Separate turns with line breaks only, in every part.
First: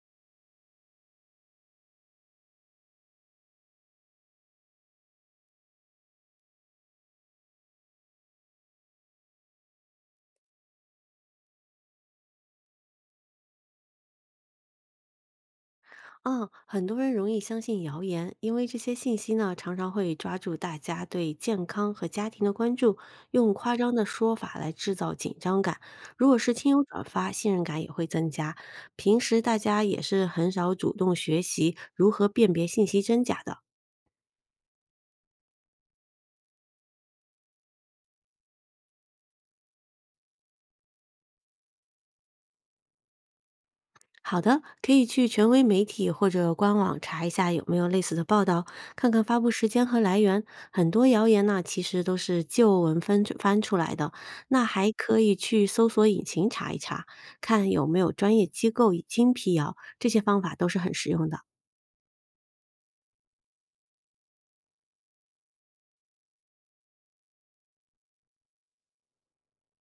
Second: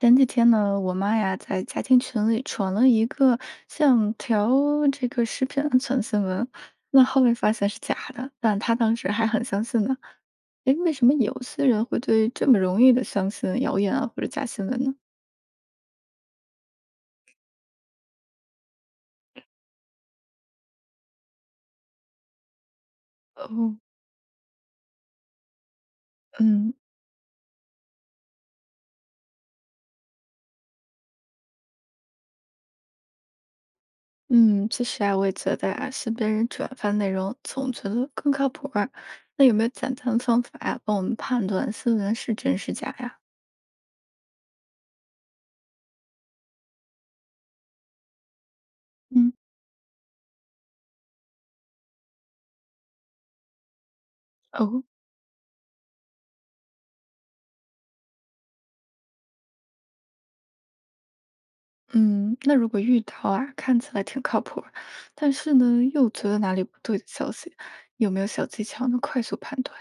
前几天呢，我妈呀在家庭群里传了一个像条这个食品安全新闻，那后面发现是假的，但她当时还很相信呢。诶，为什么有些人会对这么容易的相信谣言啊或者假新闻呢？
嗯，很多人容易相信谣言，因为这些信息呢，常常会抓住大家对健康和家庭的关注，用夸
哦，
张的说法来制造紧张感。如果是亲
嗯
友转发，信任感也会增加。平时大家也是很少主动学习如何辨别信息真假的。
嗯，其实啊，我也觉得啊，身边人转发内容总觉得更靠谱儿。那有没有简单方法呀，帮我们判断新闻是真是假呀？
好的，可以去权威媒体或者官网查一下有没有类似的报道，看看
嗯，
发布时间和来源。很多谣言呢，其实都是旧闻翻出来的。那
哦，
还可以去搜索引擎查一查，看有没有专业机构已经辟谣。这些方法都是很实用的。
嗯，那如果遇到啊，看起来挺靠谱儿但是呢，又觉得哪里不对的消息，有没有小技巧能快速判断？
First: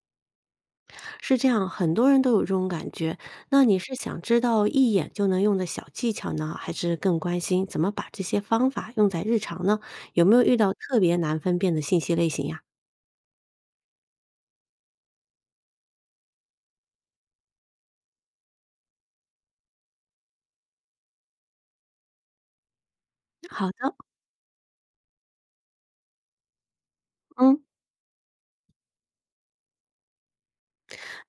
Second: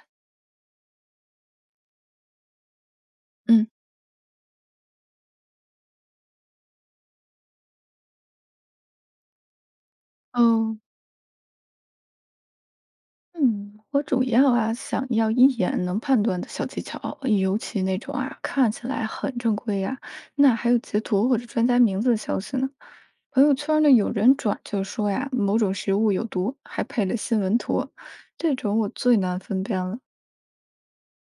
是这样，很多人都有这种感觉。那
嗯，
你是想知道一眼就能用的小技巧呢，还是更关心怎么把这些方法用在日常呢？有没有遇到
哦，
特别难分辨的信息类型呀？
嗯，我主要啊想要一眼能判断的小技巧，尤其那种啊看起来很正规呀、那还有截图或者专家名字的消息呢。朋友
好
圈呢
的。
有人转就说呀某种食物有毒，还配了新闻
嗯，
图，这种我最难分辨了。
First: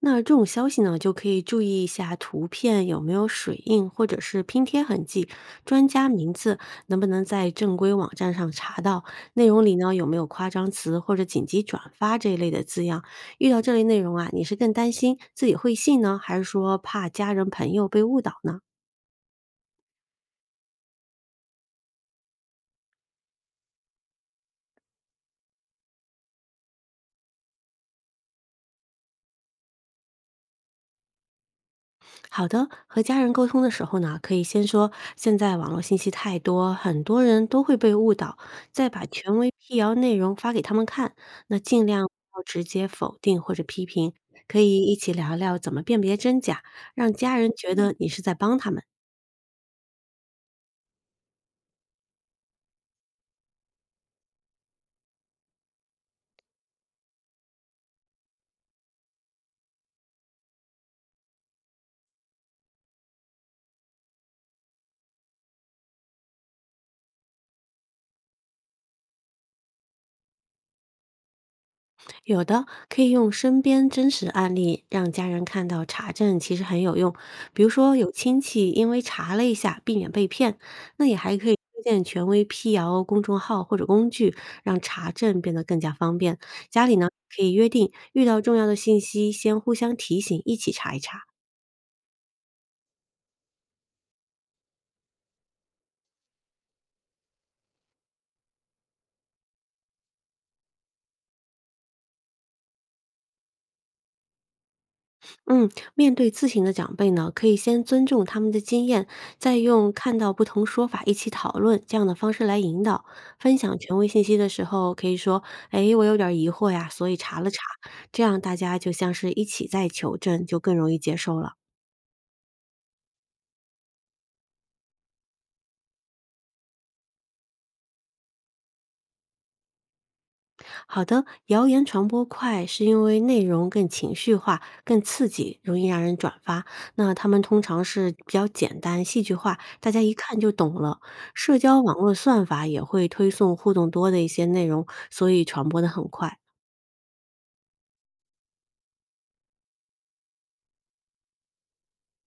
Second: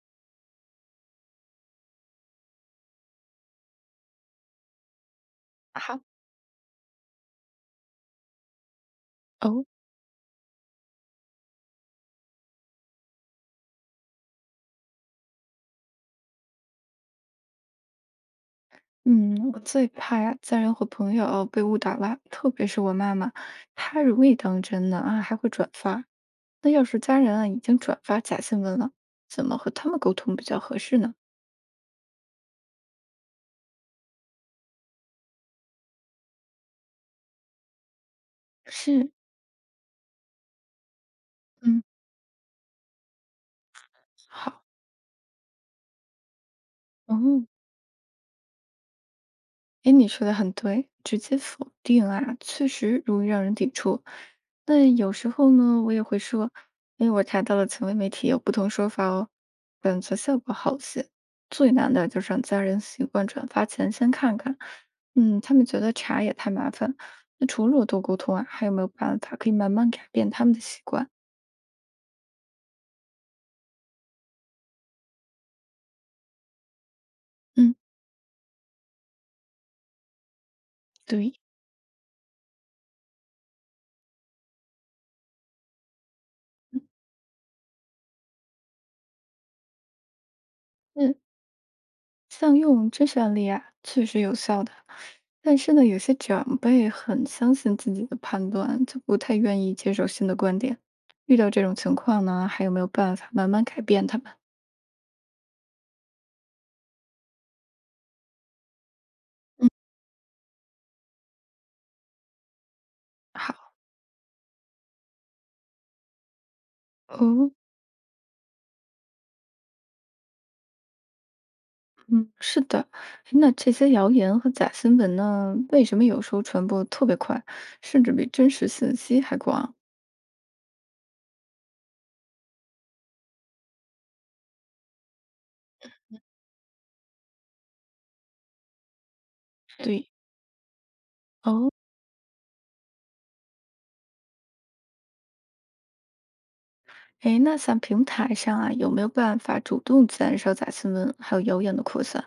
那这种消息呢，就可以注意一下图片有没有水印或者是拼贴痕迹，专
好，
家名字能不能在正规网站上查到，内容
哦。
里呢有没有夸张词或者紧急转发这一类的字样。遇到这类内容啊，你是更担心自己会信呢，还是说怕家人朋友被误导呢？
嗯，我最怕呀家人和朋友被误导了，特别是我妈妈，她容易当真呢啊，还会转发。那要是家人啊已经转发假新闻了，怎么和他们沟通比较合适呢？
好的，和家人沟通的时候呢，可以先说现在网络信息太多，很多人都会被误导，再把
是，
权威辟谣内容发给他们看。那
嗯，
尽量不要直接否定或者批评，可
好。
以一起聊聊怎么辨别真假，让家
哦，
人觉得你是在帮他们。
哎，你说的很对，直接否定啊，确实容易让人抵触。那有时候呢，我也会说，哎，我查到了权威媒体有不同说法哦，感觉效果好些。最难的就是让家人习惯转发前先看看，嗯，他们觉得查也太麻烦。那除了多沟通啊，还有没有办法可以慢慢改变他们的习惯？
有的可以用身边真实案例让家人看到查证其实很有用，比如
嗯，
说有亲戚因为查了一下避免被骗，那也还
对，
可以推荐权威辟谣公众号或者工具，让查证变得更加方便。家里呢可以约定遇到重要的信息先互相提醒，一起查一
嗯。
查。
像用真实案例啊，确实有效的。但是呢，有些长辈很相信自己的判断，就不太愿意接受新的观点。遇到这种情况呢，还有没有办法慢慢改变他们？
嗯，面对咨询的长辈呢，可以先尊重他们的经验，再用看到不同说法一起讨论这样的方式来引导。分
好，
享权威信息的时候，可以说：“哎，我有点儿疑惑呀，所以查了
哦，
查。”这样大家就像是一起在求证，就更容易接受了。
嗯，是的。那这些谣言和假新闻呢，为什么有时候传播特别快，甚至比真实信息还广？
好的，谣言传播快，是因为内容更情绪化、更刺激，容易让人转发。那他们通常是比较简单、戏剧化，大家
对，
一看就懂了。社
哦，
交网络算法也会推送互动多的一些内容，所以传播的很快。
哎，那像平台上啊，有没有办法主动减少假新闻还有谣言的扩散？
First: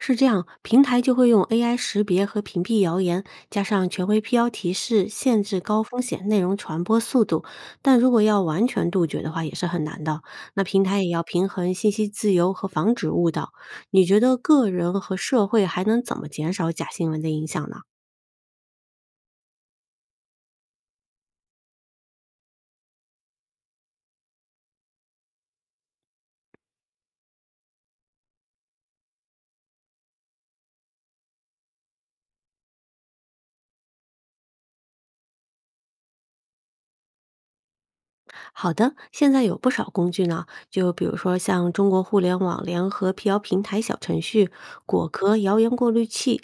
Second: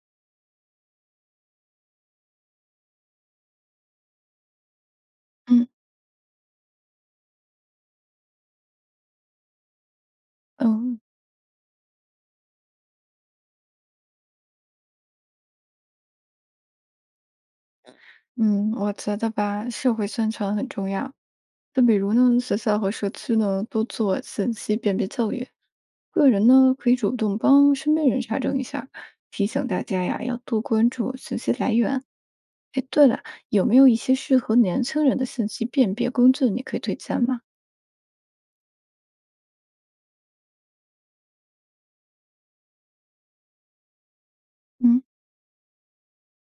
是这样，平台就会用 AI 识别和屏蔽谣言，加上权威辟谣提示，限制
嗯，
高风险内容传播速度。但如果要完全杜绝的话，也是很难的。那平
哦。
台也要平衡信息自由和防止误导。你觉得个人和社会还能怎么减少假新闻的影响呢？
嗯，我觉得吧，社会宣传很重要。就比如呢，学校和社区呢多做信息辨别教育，个人呢可以主动帮身边人查证一下，提醒大家呀要多关注信息来源。哎，对了，有没有一些适合年轻人的信息辨别工具你可以推荐吗？
好的，现在有不少工具呢，就比如说像中国互联网联合辟谣平台小程序、
嗯，
果壳谣言过滤器、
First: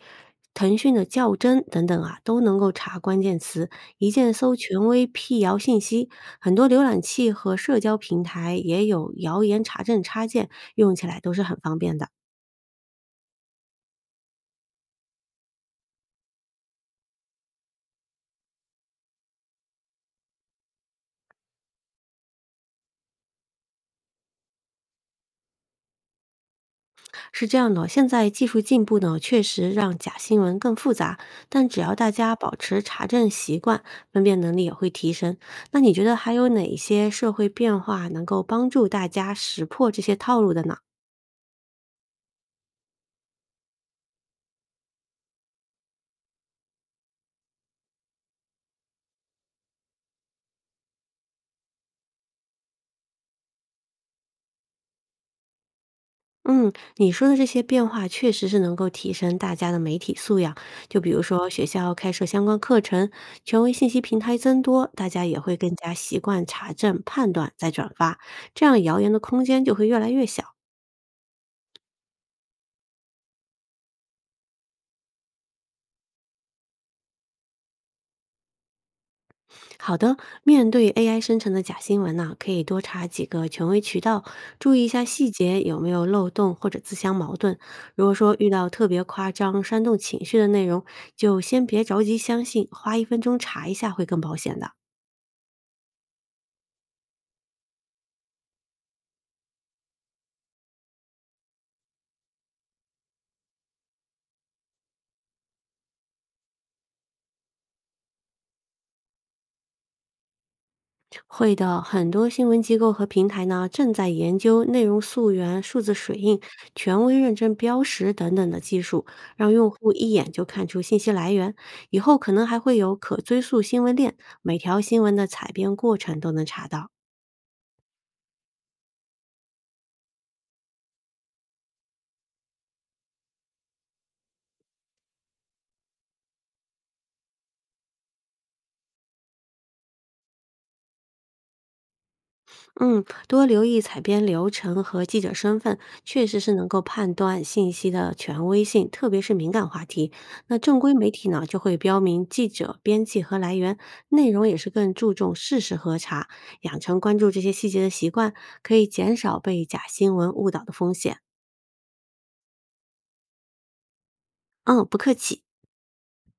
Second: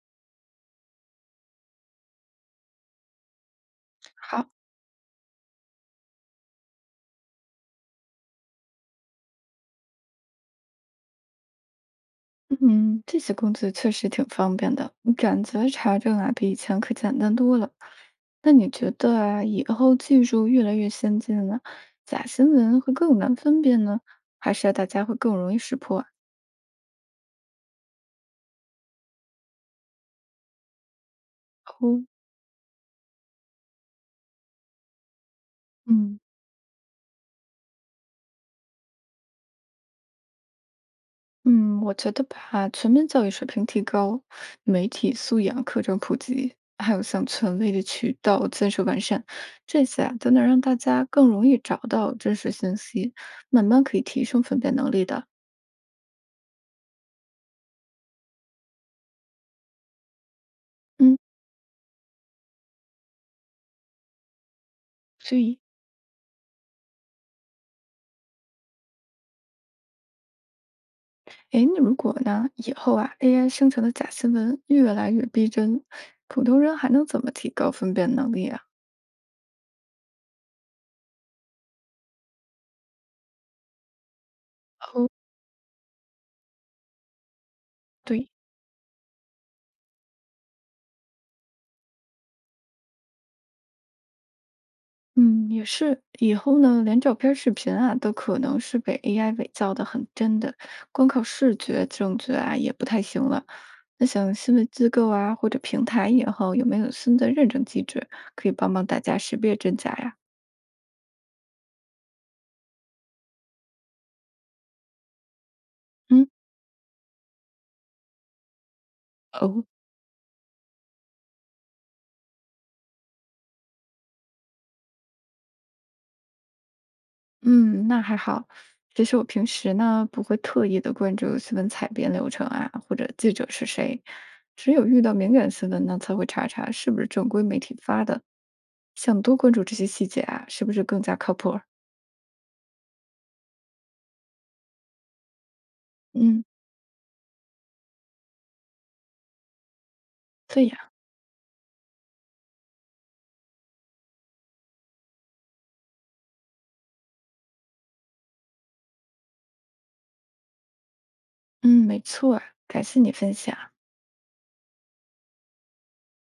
腾讯的较真等等啊，都能够查关键词，一键
好。
搜权威辟谣信息。很多浏览器和社交平台也有谣言查证插件，用起来都是很方便的。
嗯，这些工具确实挺方便的，感觉查证啊比以前可简单多了。那你觉得啊，以后技术越来越先进了，假新闻会更难分辨呢，还是要大家会更容易识破啊？
是这样的，现在技术进步呢，确实让假新闻更复杂，但只要
哦，
大家保持查证习惯，分辨能力也会提升。那你觉得
嗯
还有哪一些社会变化能够帮助大家识破这些套路的呢？
嗯，我觉得吧，全面教育水平提高，媒体素养课程普及，还有像权威的渠道建设完善，这些啊都能让大家更容易找到真实信息，慢慢可以提升分辨能力的。
嗯，你说的这些变化确实是能够提升大家的媒体素养，就比
嗯，
如说学校开设相关课程，权威信息平台增多，大家
所
也会
以
更加习惯查证、判断再转发，这样谣言的空间就会越来越小。
诶，那如果呢，以后啊，AI 生成的假新闻越来越逼真，普通人还能怎么提高分辨能力啊？
好的，面对 AI 生成的假新闻呢、可以多查几个权威渠道，注意一下
哦，
细节有没有漏洞或者自相矛盾。如果
对，
说遇到特别夸张、煽动情绪的内容，就先别着急相信，花1分钟查一下会更保险的。
嗯，也是。以后呢，连照片儿视频啊，都可能是被 AI 伪造的很真的，光靠视觉证据啊，也不太行了。那像新闻机构啊，或者平台以后有没有新的认证机制，可以帮帮大家识别真假呀？
会的，很多新闻机构和平台呢，正在研究内容溯源、数字水
嗯。
印、权威认证标识等等的技术，让
哦，
用户一眼就看出信息来源。以后可能还会有可追溯新闻链，每条新闻的采编过程都能查到。
嗯，那还好。其实我平时呢，不会特意的关注新闻采编流程啊，或者记者是谁，只有遇到敏感新闻呢，才会查查是不是正规媒体发的，想多关注这些细节啊，是不是更加靠谱儿？
嗯，多留意采编流程和记者身份，确实
嗯，
是能够判断信息的权威性，特别是敏感话题。那
对
正
呀，
规媒体呢，就会标明记者、编辑和来源，内容也是更注重事实核查，养成关注这些细节的习惯，可以减少被假新闻误导的风险。
嗯，没错啊。感谢你分享。
嗯，不客气。